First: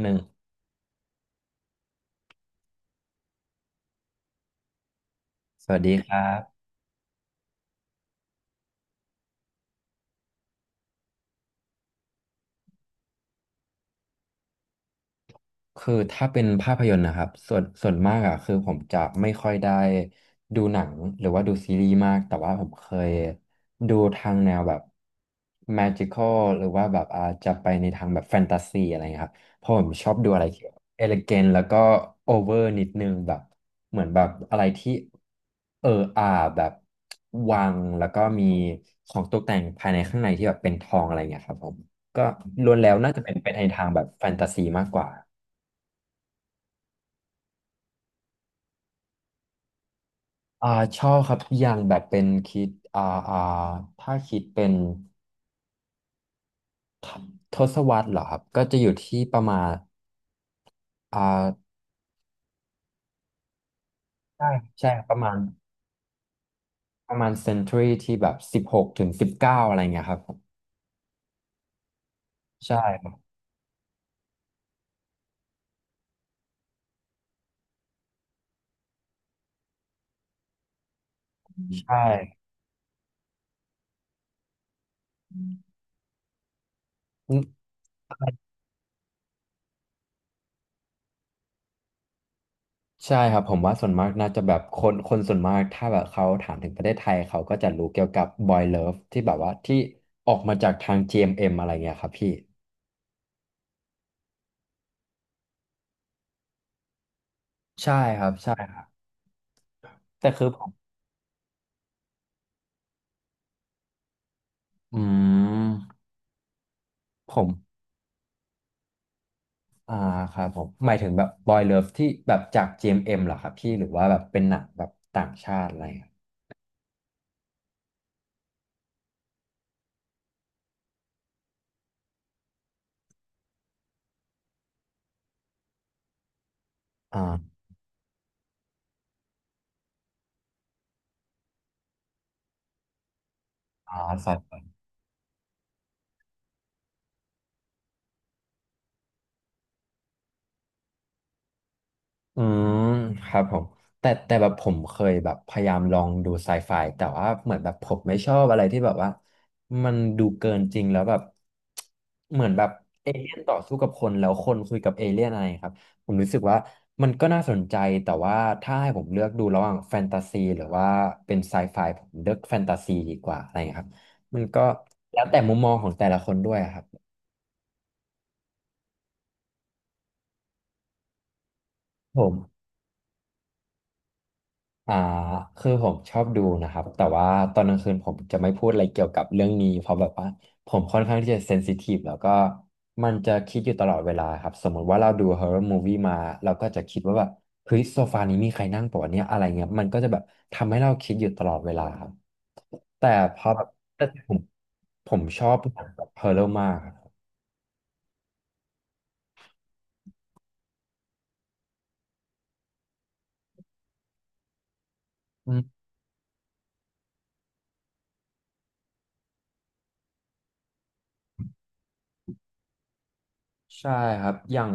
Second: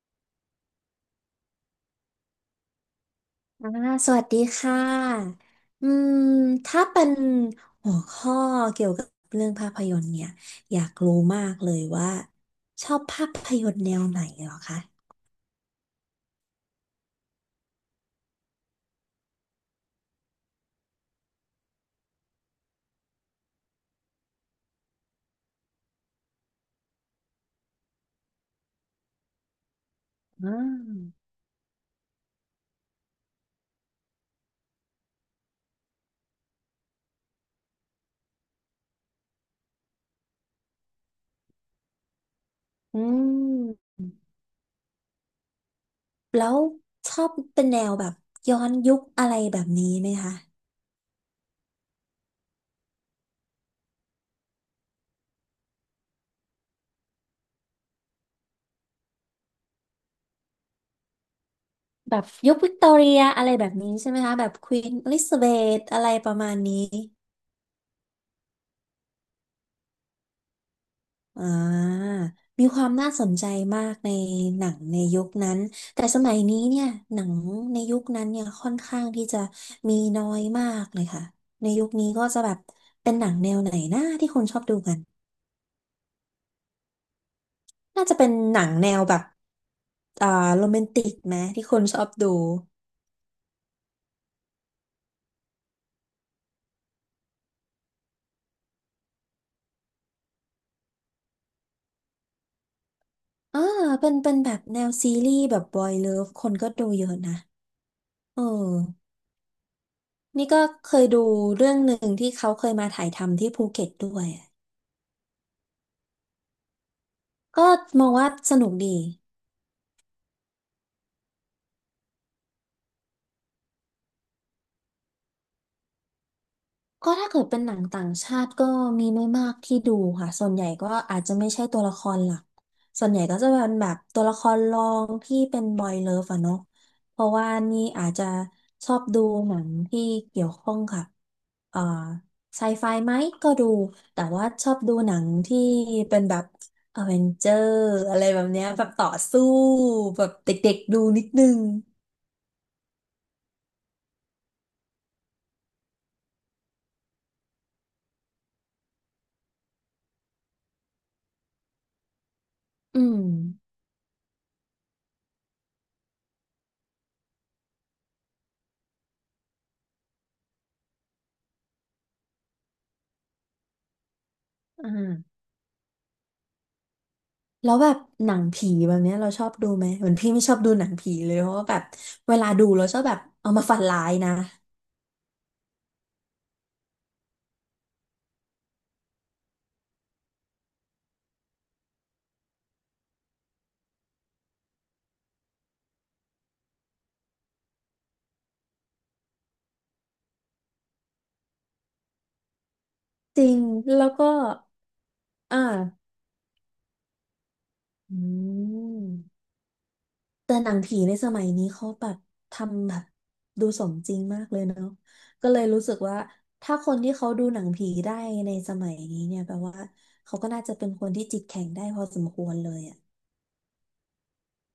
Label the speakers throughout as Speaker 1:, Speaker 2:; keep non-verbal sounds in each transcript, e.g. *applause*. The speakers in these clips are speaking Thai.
Speaker 1: หนึ่ง
Speaker 2: อ่าสวัสดีค่ะ
Speaker 1: สวัส
Speaker 2: อื
Speaker 1: ดีค
Speaker 2: ม
Speaker 1: รับ
Speaker 2: ถ้าเป็นหัวข้อเกี่ยวกับเรื่องภาพยนตร์เนี่ย อยากรู้มากเลยว่าชอบภาพยนตร์แนวไหนเหรอคะ
Speaker 1: คือถ้าเป็นภาพยนตร์นะครับส่วนมากอ่ะคือผมจะไม่ค่อยได้ดูหนังหรือว่าดูซีรีส์มากแต่ว่าผมเคยดูทางแนวแบบ magical หรือว่าแบบอาจจะไปในทางแบบแฟนตาซีอะไรเงี้ยครับเพราะผมชอบดูอะไร
Speaker 2: อ่
Speaker 1: ทเี่ยวเอลิ
Speaker 2: า
Speaker 1: เกนแล้วก็โอเวอร์นิดนึงแบบเหมือนแบบอะไรที่เอออาแบบวังแล้วก็มีของตกแต่งภายในข้างในที่แบบเป็นทองอะไรเงี้ยครับผมก็ล้วนแล้ว
Speaker 2: อื
Speaker 1: น่าจะเป็นไปในทาง
Speaker 2: ม
Speaker 1: แบบแฟนตาซีมากกว่า
Speaker 2: แล้วชอบเป็นแนวแบบย้อนยุคอะไรแบบนี้ไหมคะ
Speaker 1: อ่าชอบครับอย่างแบบเป็นคิดอ่าถ้าคิดเป็นทศวรรษเหรอครับก็จะอยู่ที่ประมาณอ่า
Speaker 2: แบบยุควิกตอเรียอะไรแบบนี้ใช่ไหมคะ แบ
Speaker 1: ใช่
Speaker 2: บควี
Speaker 1: ใช่
Speaker 2: นอ
Speaker 1: ประ
Speaker 2: ลิ
Speaker 1: มา
Speaker 2: ซา
Speaker 1: ณ
Speaker 2: เบธอะไรประมาณนี้
Speaker 1: เซนตรีที่แบบสิบหกถึงสิบเก้าอะไรเงี้ยครับผม
Speaker 2: อ่ามี
Speaker 1: ใช่
Speaker 2: ความ
Speaker 1: ค
Speaker 2: น่า
Speaker 1: รั
Speaker 2: ส
Speaker 1: บ
Speaker 2: นใจมากในหนังในยุคนั้นแต่สมัยนี้เนี่ยหนังในยุคนั้นเนี่ยค่อนข้างที่จะมีน้อยมากเลยค่ะในยุค
Speaker 1: ใช่
Speaker 2: นี้ก็จะแบบเป็นหนังแนวไหนนะที่คนชอบดูกัน
Speaker 1: อืม
Speaker 2: น่าจะเป็นหนังแนวแบบอ่าโรแมนติกไหมที่คนชอบดู
Speaker 1: ใช่ครับผมว่าส่วนมากน่าจะแบบคนส่วนมากถ้าแบบเขาถามถึงประเทศไทยเขาก็จะรู้เกี่ยวกับ Boy Love ที่แบบว่าที่ออกมาจากทาง GMM อมเอ็มอะไรเงี้ยครับพี่
Speaker 2: อ่าเป็นแบบแนวซีรีส์แบบบอยเลิฟคนก็ดูเยอะนะ
Speaker 1: ใช่ครับ
Speaker 2: เอ
Speaker 1: ใช่ครับ
Speaker 2: อ
Speaker 1: แต่คือ
Speaker 2: นี่
Speaker 1: ผ
Speaker 2: ก็
Speaker 1: ม
Speaker 2: เคยดูเรื่องหนึ่งที่เขาเคยมาถ่ายทำที่ภูเก็ตด้วย
Speaker 1: อืมผม
Speaker 2: ก็มองว่าสนุกดี
Speaker 1: อ่าครับผมหมายถึงแบบบอยเลิฟที่แบบจาก GMM เอ็มเอ็มเหรอครับพี่หรือว่าแบบเป็นหนังแบบต่างชาติอะไรอ่ะ
Speaker 2: ก็ถ้าเกิดเป็นหนังต่างชาติก็มีไม่มากที่ดูค่ะส่วนใหญ่ก็อาจจะไม่ใช่ตัวละครหลักส่วนใหญ่ก็จะเป็นแบบตัวละครรองที่เป็นบอยเลิฟอะเนาะเพราะว่า
Speaker 1: อ่า
Speaker 2: นี่อาจจะชอบดูหนังที่เกี่ยวข้องกับเอ่อไซไฟไหมก็ดู
Speaker 1: อ่า
Speaker 2: แต่
Speaker 1: ครับ
Speaker 2: ว่าชอบดูหนังที่เป็นแบบอเวนเจอร์อะไรแบบเนี้ยแบบต่อสู้แบบเด็กๆดูนิดนึง
Speaker 1: อืมครับผมแต่แบบผมเคยแบบพยายามลองดูไซไฟแต่ว่าเหมือนแบบผมไม่ชอบอะไรที่แบบว่ามันดูเกินจริงแล้วแบบเหมือนแบบ
Speaker 2: อื
Speaker 1: เอ
Speaker 2: ม
Speaker 1: เลี่ยนต่อสู้กับคนแล้วคนคุยกับเอเลี่ยนอะไรครับผมรู้สึกว่ามันก็น่าสนใจแต่ว่าถ้าให้ผมเลือกดูระหว่างแฟนตาซีหรือว่าเป็นไซไฟผมเลือกแฟนตาซีดีกว่าอะไรครับมันก็
Speaker 2: อ่
Speaker 1: แล้วแต่
Speaker 2: า
Speaker 1: มุมมองของแต่ละคนด้วยอะครับ
Speaker 2: แล้วแบบหนังผีแบบเนี้ยเราชอบดูไหมเหมือนพี่ไม่ชอบดูหนังผีเลยเพราะว่าแบบ
Speaker 1: ผ
Speaker 2: เวลา
Speaker 1: ม
Speaker 2: ดูเราชอบแบบเอามาฝันร้ายนะ
Speaker 1: อ่าคือผมชอบดูนะครับแต่ว่าตอนกลางคืนผมจะไม่พูดอะไรเกี่ยวกับเรื่องนี้เพราะแบบว่าผมค่อนข้างที่จะเซนซิทีฟแล้วก็มันจะคิดอยู่ตลอดเวลาครับสมมติว่าเราดูฮอ r ์ o ร r m มู i วี่มาเราก็จะคิดว่าแบบเฮ้ยโซฟานี้มีใครนั่งปะวะเนี่ยอะไรเงี้ยมันก็จะแบบทำให้เราคิดอยู่ตลอดเวลาครับแต่พ
Speaker 2: จ
Speaker 1: อ
Speaker 2: ริง
Speaker 1: แบบแต่
Speaker 2: แล้ว
Speaker 1: ผ
Speaker 2: ก็
Speaker 1: มผมชอบ
Speaker 2: อ่า
Speaker 1: หนังแบบฮอร์เรมากครั
Speaker 2: อืมแต่หนังผีในสมัยนี้เขาแบบทำแบบดูสมจริงมากเลยเนาะก็เลย
Speaker 1: บ
Speaker 2: รู้สึกว่าถ้าคนที่เขาดูหนังผีได้ในสมัยนี้เนี่ยแปลว่าเขาก็น่าจะเป็นคนที่จิตแข็งได้พอสมควรเลยอะ
Speaker 1: ใช่ครับ อย่าง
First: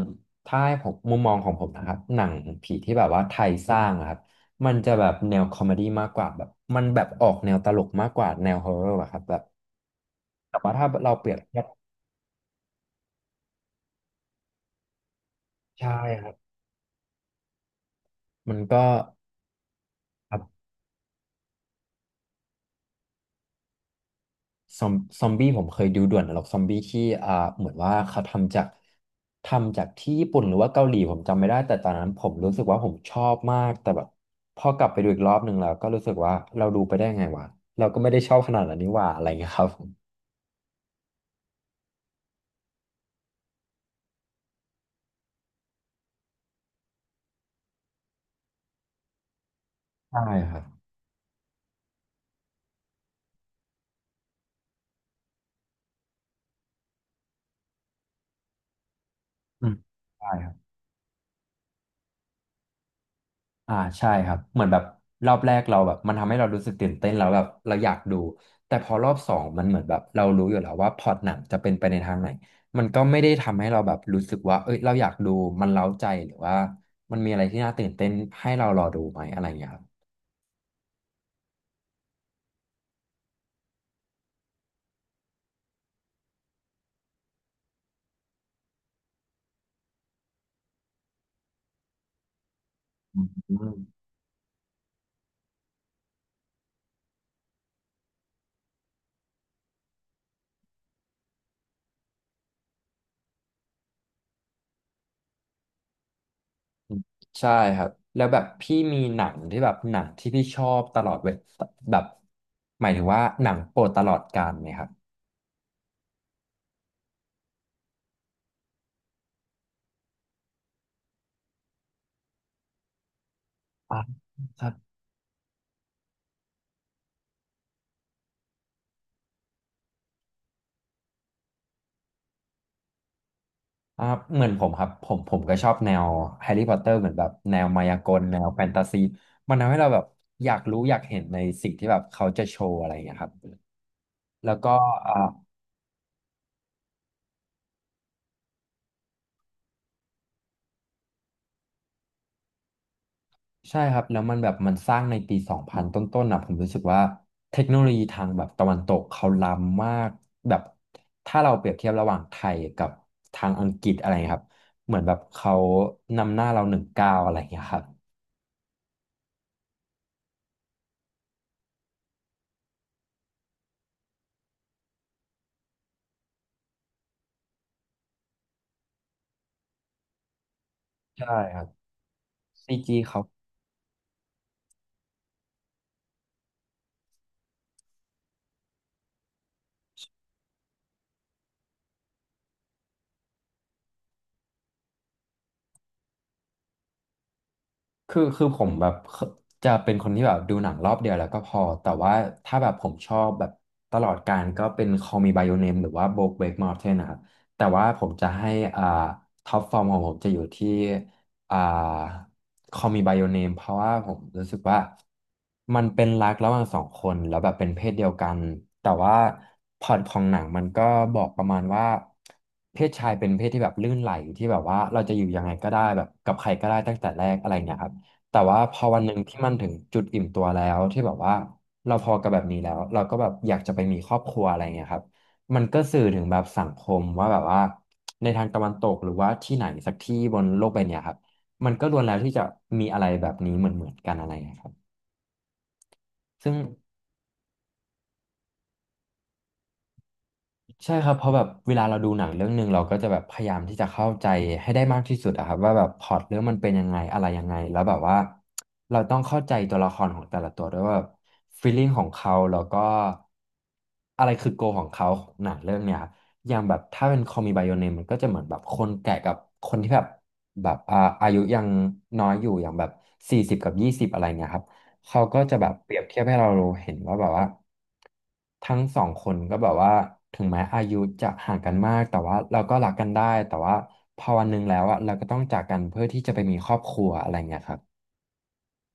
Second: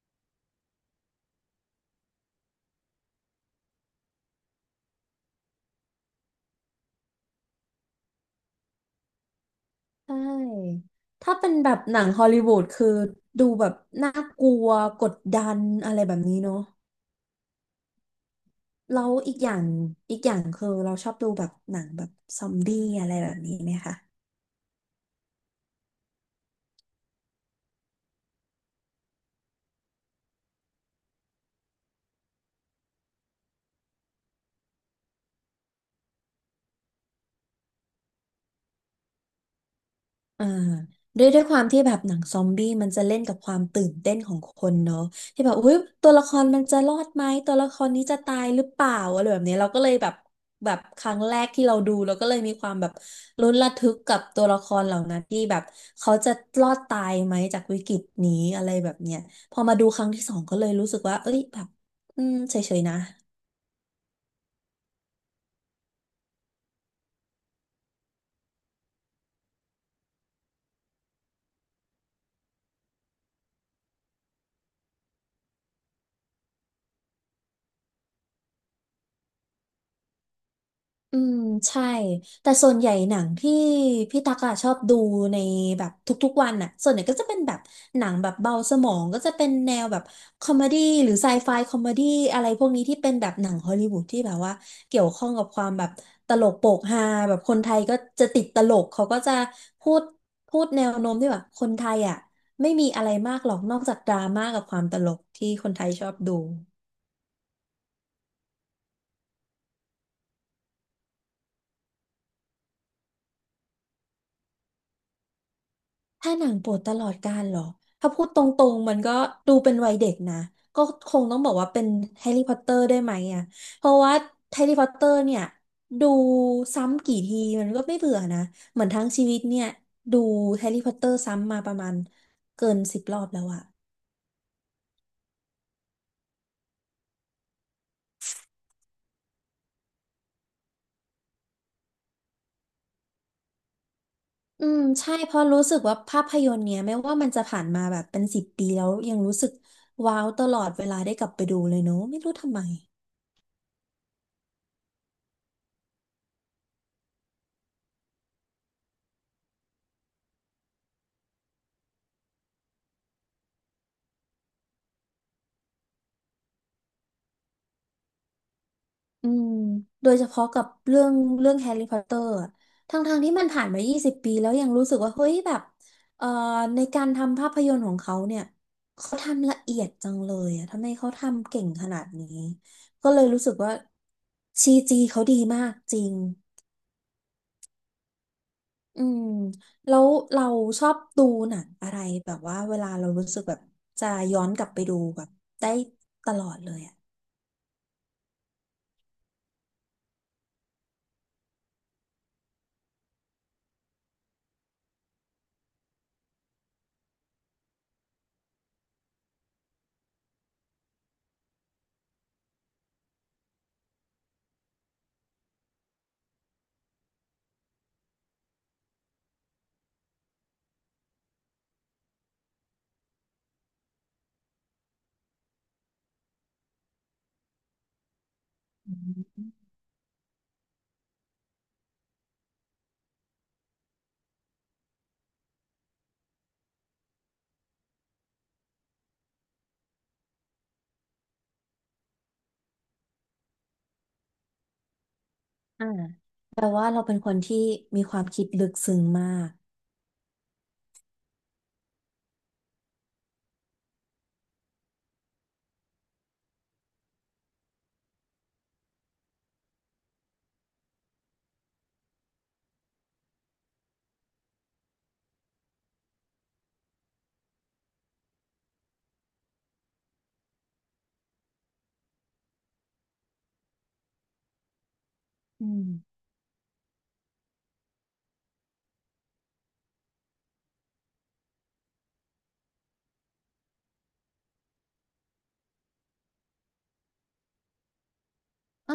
Speaker 1: ถ้าให้ผมมุมมองของผมนะครับหนังผีที่แบบว่าไทยสร้างอะครับมันจะแบบแนวคอมเมดี้มากกว่าแบบมันแบบออกแนวตลกมากกว่าแนวฮอร์เรอร์อะครับแบบ
Speaker 2: ใช
Speaker 1: แต่ว่า
Speaker 2: ่
Speaker 1: ถ้าเราเปรี
Speaker 2: ถ้า
Speaker 1: ยบ
Speaker 2: เป็น
Speaker 1: เทียบ
Speaker 2: แบบหนังฮอลลีวูดคือดูแบบน่ากลัวกดดัน
Speaker 1: ใช่
Speaker 2: อะไรแบบ
Speaker 1: ครับ
Speaker 2: นี้เนาะ
Speaker 1: มันก็
Speaker 2: แล้วอีกอย่างคือเราชอบดูแบบหนังแบบซอมบี้อะไรแบบนี้ไหมคะ
Speaker 1: ซอมซอมบี้ผมเคยดูด่วนนรกซอมบี้ที่เหมือนว่าเขาทำจากที่ญี่ปุ่นหรือว่าเกาหลีผมจำไม่ได้แต่ตอนนั้นผมรู้สึกว่าผมชอบมากแต่แบบพอกลับไปดูอีกรอบหนึ่งแล้วก็รู้สึกว่าเราดูไปได้ไงวะเราก็ไม่ได้ชอบขนาดนั้นนี่หว่าอะไรเงี้ยครับผม
Speaker 2: อ่าด้วยความที่แบบหนังซอมบี้มันจะเล่นกับความตื่นเต้นของคนเนาะที่แบบอุ้ยตัวละครมันจะรอดไหมตัวละครนี้จะตายหรือเปล่าอะไรแบบนี้เราก็เลยแบบ
Speaker 1: ใช่ครับ
Speaker 2: ครั้งแรกที่เราดูเราก็เลยมีความแบบลุ้นระทึกกับตัวละครเหล่านั้นที่แบบเขาจะรอดตายไหมจากวิกฤตนี้อะไรแบบเนี้ยพอ
Speaker 1: อืม
Speaker 2: มาดูครั้งที่
Speaker 1: ใช่
Speaker 2: สอง
Speaker 1: ครั
Speaker 2: ก็
Speaker 1: บ
Speaker 2: เลยรู้สึกว่าเอ้ยแบบอืมเฉยๆนะ
Speaker 1: ใช่ครับเหมือนแบบรอบแรกเราแบบมันทำให้เรารู้สึกตื่นเต้นแล้วแบบเราอยากดูแต่พอรอบสองมันเหมือนแบบเรารู้อยู่แล้วว่าพล็อตหนังจะเป็นไปในทางไหนมันก็ไม่ได้ทำให้เราแบบรู้สึกว่าเอ้ยเราอยากดูมันเร้าใจหรือว่ามันมีอะไรที่น่าตื่นเต้นให้เรารอดูไหมอะไรอย่างเงี้ยครับ
Speaker 2: อืมใช่แต่ส่วนใหญ่หนังที่พี่ตักอะชอบดูในแบบทุกๆวันอะส่วนใหญ่ก็จะเป็นแบบหนังแบบเบาสมองก็จะเป็นแนวแบบคอมเมดี้หรือไซไฟคอมเมดี้อะไรพวกนี้ที่เป็นแบบหนั
Speaker 1: อื
Speaker 2: งฮอลลีวู
Speaker 1: ม
Speaker 2: ดที่แบบว่าเกี่ยวข้องกับความแบบตลกโปกฮาแบบคนไทยก็จะติดตลกเขาก็จะพูดพูดแนวโน้มที่แบบคนไทยอะไม่มีอะไรมากหรอกนอกจากดราม่ากับความตลกที่คนไทยชอบดู
Speaker 1: ใช่ครับแล้วแบบพี่มีหนังที่แบบหนังที่พี่ชอบตลอดเวแบบหมายถึงว่าหนังโปรดตลอดกาลไหมครับ
Speaker 2: ถ้าหนังโปรดตลอดกาลเหรอถ้าพูดตรงๆมันก็ดูเป็นวัยเด็กนะก็คงต้องบอกว่าเป็นแฮร์รี่พอตเตอร์ได้ไหมอ่ะเพราะ
Speaker 1: อ่
Speaker 2: ว่าแฮ
Speaker 1: า
Speaker 2: ร์รี่พอตเตอร์เนี่ยดูซ้ำกี่ทีมันก็ไม่เบื่อนะเหมือนทั้งชีวิตเนี่ยดูแฮร์รี่พอตเตอร์ซ้ำมาประมาณเกินสิบรอบแล้วอะ
Speaker 1: อ่าเหมือนผมครับผมก็ชอบแนวแฮร์รี่พอตเตอร์เหมือนแบบแนวมายากลแนวแฟนตาซีมันทำให้เราแบบอยากรู้อยากเห็นในสิ่งที่แบบเขาจะโชว์อะไรอย่างเงี้ยครับแล้ว
Speaker 2: อื
Speaker 1: ก็
Speaker 2: มใช่
Speaker 1: อ่า
Speaker 2: เพราะรู้สึกว่าภาพยนตร์เนี่ยไม่ว่ามันจะผ่านมาแบบเป็นสิบปีแล้วยังรู้สึกว้าวตลอดเวลาได้กลับไปดูเลยเนอะไม่รู้ทำไม
Speaker 1: ใช่ครับแล้วมันแบบมันสร้างในปีสองพันต้นๆนะผมรู้สึกว่าเทคโนโลยีทางแบบตะวันตกเขาล้ำมากแบบถ้าเราเปรียบเทียบระหว่างไทยกับทางอังกฤษอะไรครับเหมือนแบบเขานำหน้าเราหนึ่งก้าวอะไรอย่างเงี้ยครับ
Speaker 2: อืมโดยเฉพาะกับเรื่องแฮร์รี่พอตเตอร์ทั้งทางๆที่มันผ่านมา 20 ปีแล้วยังรู้สึกว่าเฮ้ยแบบเอ่อในการทำภาพยนตร์ของเขาเนี่ยเขาทำละเอียดจังเลยอะทำไมเขา
Speaker 1: ใช่
Speaker 2: ทำ
Speaker 1: ค
Speaker 2: เก่
Speaker 1: รับ
Speaker 2: งขนาดนี้
Speaker 1: ซีจี
Speaker 2: ก็เล
Speaker 1: เขา
Speaker 2: ยรู้สึกว่าซีจีเขาดีมากจริงอืมแล้วเราชอบดูหนังอะไรแบบว่าเวลาเรารู้สึกแบบจะย้อนกลับไปดูแบบได้ตลอดเลยอะ
Speaker 1: คือผมแบบเคจะเป็นคนที่แบบดูหนังรอบเดียวแล้วก็พอแต่ว่าถ้าแบบผมชอบแบบตลอดกาลก็เป็น Call Me by Your Name หรือว่า BoJack Mountain นะครับแต่ว่าผมจะให้อ่าท็อปฟอร์มของผมจะอยู่ที่อ่า Call Me by Your Name เพราะว่าผมรู้สึกว่ามันเป็นรักระหว่างสองคนแล้วแบบเป็นเพศเดียวกันแต่ว่าพล็อตของหนังมันก็บอกประมาณว่าเพศชายเป็นเพศที่แบบลื่นไหลที่แบบว่าเราจะอยู่ยังไงก็ได้แบบกับใครก็ได้ตั้งแต่แรกอะไรเงี้ยครับ แต่ว่าพอวันหนึ่งที่มันถึงจุดอิ่มตัวแล้วที่แบบว่าเราพอกับแบบนี้แล้วเราก็แบบอยากจะไปมีครอบครัวอะไรเงี้ยครับมันก็สื่อถึงแบบสังคมว่าแบบว่าในทางตะวันตกหรือว่าที่ไหนสักที่บนโลกใบเนี้ยครับมันก็ล้วนแล้วที่จะมีอะไรแบบนี้เหมือนกันอะไรเงี้ยครับ
Speaker 2: อ่า
Speaker 1: ซึ่ง
Speaker 2: แปลว่าเราเป็นคนที่มีความคิดลึกซึ้งมาก
Speaker 1: ใช่ครับเพราะแบบเวลาเราดูหนังเรื่องหนึ่งเราก็จะแบบพยายามที่จะเข้าใจให้ได้มากที่สุดอะครับว่าแบบพล็อตเรื่องมันเป็นยังไงอะไรยังไงแล้วแบบว่าเราต้องเข้าใจตัวละครของแต่ละตัวด้วยว่าฟีลลิ่งของเขาแล้วก็อะไรคือโกของเขาของหนังเรื่องเนี้ยครับอย่างแบบถ้าเป็นคอมีไบโอเนมมันก็จะเหมือนแบบคนแก่กับคนที่แบบแบบอายุยังน้อยอยู่อย่างแบบ40กับ20อะไรเงี้ยครับ เขาก็จะแบ
Speaker 2: อื
Speaker 1: บเปรียบเที
Speaker 2: ม
Speaker 1: ยบให้เราเห็นว่าแบบว่าทั้งสองคนก็แบบว่าถึงแม้อายุจะห่างกันมากแต่ว่าเราก็รักกันได้แต่ว่าพอวันหนึ่งแล้วอะเราก็ต้องจากกันเพื่อที่จะไปมีครอบครัวอะไรเงี้ยครับ
Speaker 2: อ่า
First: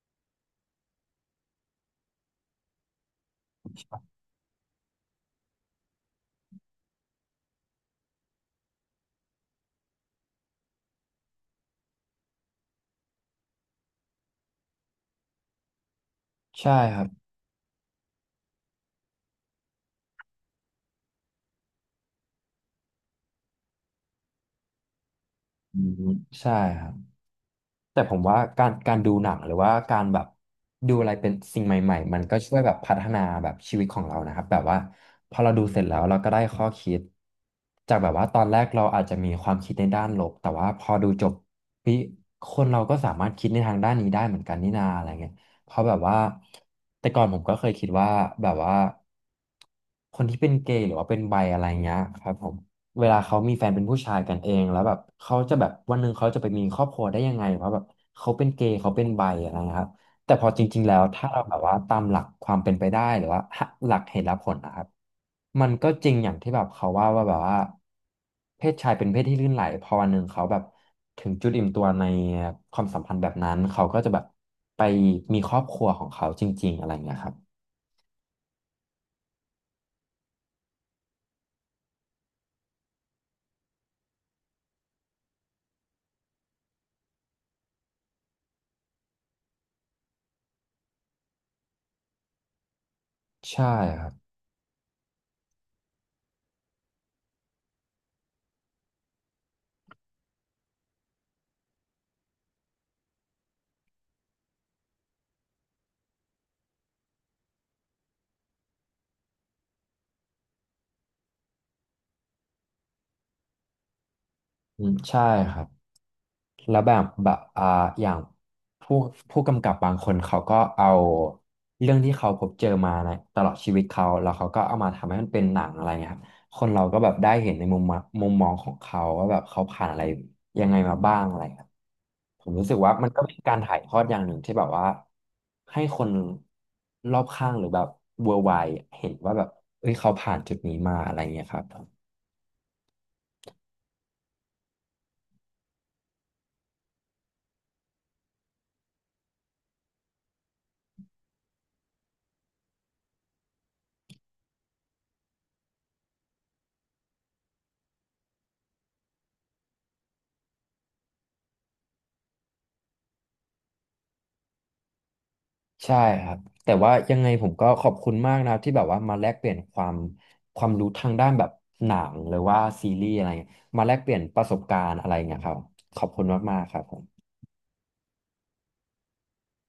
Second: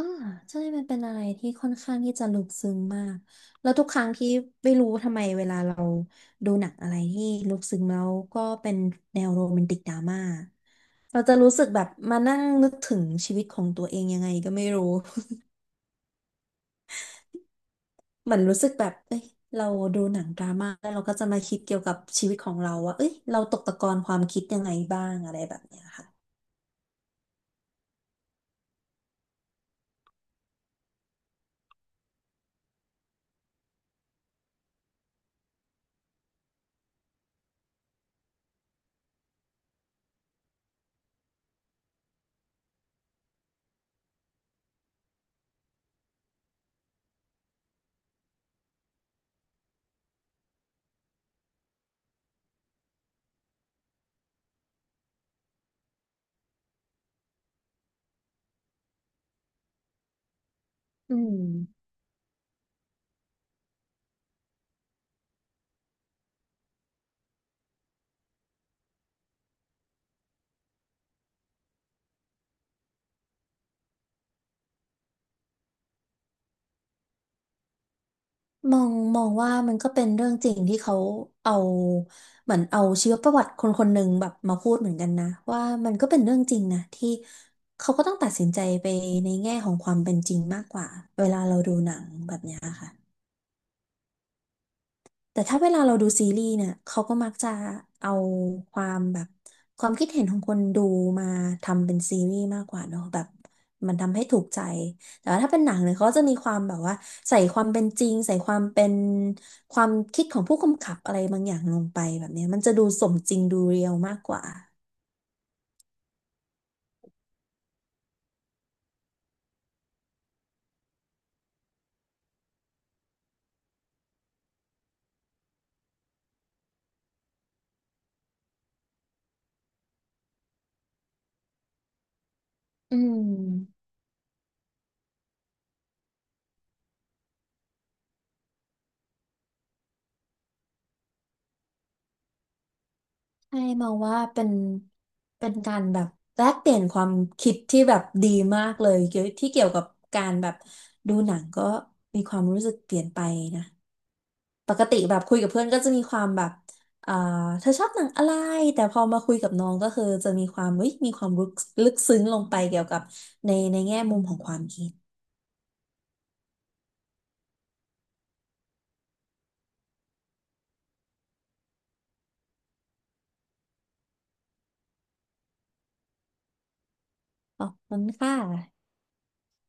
Speaker 2: ใช่มันเป็นอะไรที่ค่อนข้างที่จะลึกซึ้งมาก แล้วทุกครั้งที่ไม่รู้ทำไมเวลาเราดูหนังอะไรที่ลึกซึ้งแล้วก็เป็นแนวโรแมนติกดราม่าเราจะรู้สึกแบบมานั่งนึกถึงชีวิตของตัวเองยังไงก็ไม่รู้
Speaker 1: ใช่ครับ
Speaker 2: *laughs* เหมือนรู้สึกแบบเอ้ยเราดูหนังดราม่าแล้วเราก็จะมาคิดเกี่ยวกับชีวิตของเราว่าเอ้ยเราตกตะกอนความคิดยังไงบ้างอะไรแบบ
Speaker 1: อื
Speaker 2: เนี้ย
Speaker 1: ม
Speaker 2: ค่ะ
Speaker 1: ใช่ครับ แต่ผมว่าการดูหนังหรือว่าการแบบดูอะไรเป็นสิ่งใหม่ๆมันก็ช่วยแบบพัฒนาแบบชีวิตของเรานะครับแบบว่าพอเราดูเสร็จแล้วเราก็ได้ข้อคิดจากแบบว่าตอนแรกเราอาจจะมีความคิดในด้านลบแต่ว่าพอดูจบพี่คนเราก็สามารถคิดในทางด้านนี้ได้เหมือนกันนี่นาอะไรเงี้ยเพราะแบบว่าแต่ก่อนผมก็เคยคิดว่าแบบว่าคนที่เป็นเกย์หรือว่าเป็นไบอะไรเงี้ยครับผม เวลาเขามีแฟนเป็นผู้ชายกันเองแล้วแบบเขาจะแบบวันหนึ่งเขาจะไปมีครอบครัวได้ยังไงเพราะแบบเขาเป็นเกย์เขาเป็นไบอะไรนะครับแต่พอจริงๆแล้ว
Speaker 2: อื
Speaker 1: ถ้า
Speaker 2: ม
Speaker 1: เราแบบว่าตามหลักความเป็นไปได้หรือว่าหลักเหตุและผลนะครับมันก็จริงอย่างที่แบบเขาว่าว่าแบบว่าเพศชายเป็นเพศที่ลื่นไหลพอวันหนึ่งเขาแบบถึงจุดอิ่มตัวในความสัมพันธ์แบบนั้นเขาก็จะแบบไปมีครอบครัวของเขาจริงๆอะไรอย่างเงี้ยครับ
Speaker 2: มองว่ามันก็เป็นเรื่องจริงที่เขาเอาเหมือนเอาชีวประวัติคนคนหนึ่งแบบมาพูดเหมือนกันนะว่ามันก็เป็นเรื่องจริงนะที่เขาก็ต้องตัดสินใจไปในแง่ของความเป็นจริงมากกว่าเวลาเราดูหนังแบบเนี้ยค่ะ
Speaker 1: ใช่ครับ
Speaker 2: แต่ถ้าเวลาเราดูซีรีส์เนี่ยเขาก็มักจะเอาความแบบความคิดเห็นของคนดูมาทำเป็นซีรีส์มากกว่าเนอะแบบมันทำให้ถูกใจแต่ว่าถ้าเป็นหนังเนี่ยเขาจะมีความแบบว่าใส่ความเป็นจริงใส่ความเป็นความคิดของผู้กำกับอะไรบางอย่างลงไปแบบเนี้ยมันจะดูสมจริงดูเรียลมากกว่า
Speaker 1: อืมใช่ครับ แล้วแบบอย่างผู้ผู้กำกับบางคนเขาก็เอาเรื่องที่เขาพบเจอมาในตลอดชีวิตเขาแล้วเขาก็เอามาทำให้มันเป็นหนังอะไรเงี้ยครับคนเราก็แบบได้เห็นในมุมมองของเขาว่าแบบเขาผ่านอะไรยังไงมาบ้างอะไรครับผมรู้สึกว่า
Speaker 2: อื
Speaker 1: มันก็เป็นการถ่าย
Speaker 2: ม
Speaker 1: ทอดอย่างหนึ่งที่แบบว่าให้คนรอบข้างหรือแบบ worldwide เห็นว่าแบบเอ้ยเขาผ่านจุดนี้มาอะไรเงี้ยครับ
Speaker 2: ให้มองว่าเป็นการแบบแลกเปลี่ยนความคิดที่แบบดีมากเลยเกี่ยวที่เกี่ยวกับการแบบดูหนังก็มีความรู้สึกเปลี่ยนไปนะปกติแบบคุยกับเพื่อนก็จะมีความแบบเอ่าเธอชอบหนังอะไรแต่พอมาคุยกับน้องก็คือจะมีความเฮ้ยมีความลึกซึ้งลงไปเกี่ยวกับในแง่มุมของความคิด
Speaker 1: ใช่ครับแต่ว่ายังไงผมก็ขอบคุณมากนะครับที่แบบว่ามาแลกเปลี่ยนความรู้ทางด้านแบบหนังหรือว่าซีรีส์อะไรเงี้ยมาแลกเปลี่ยนประสบการณ์อะไรเงี้ยครับขอบคุณมากๆครับผม
Speaker 2: ขอบคุณค่ะ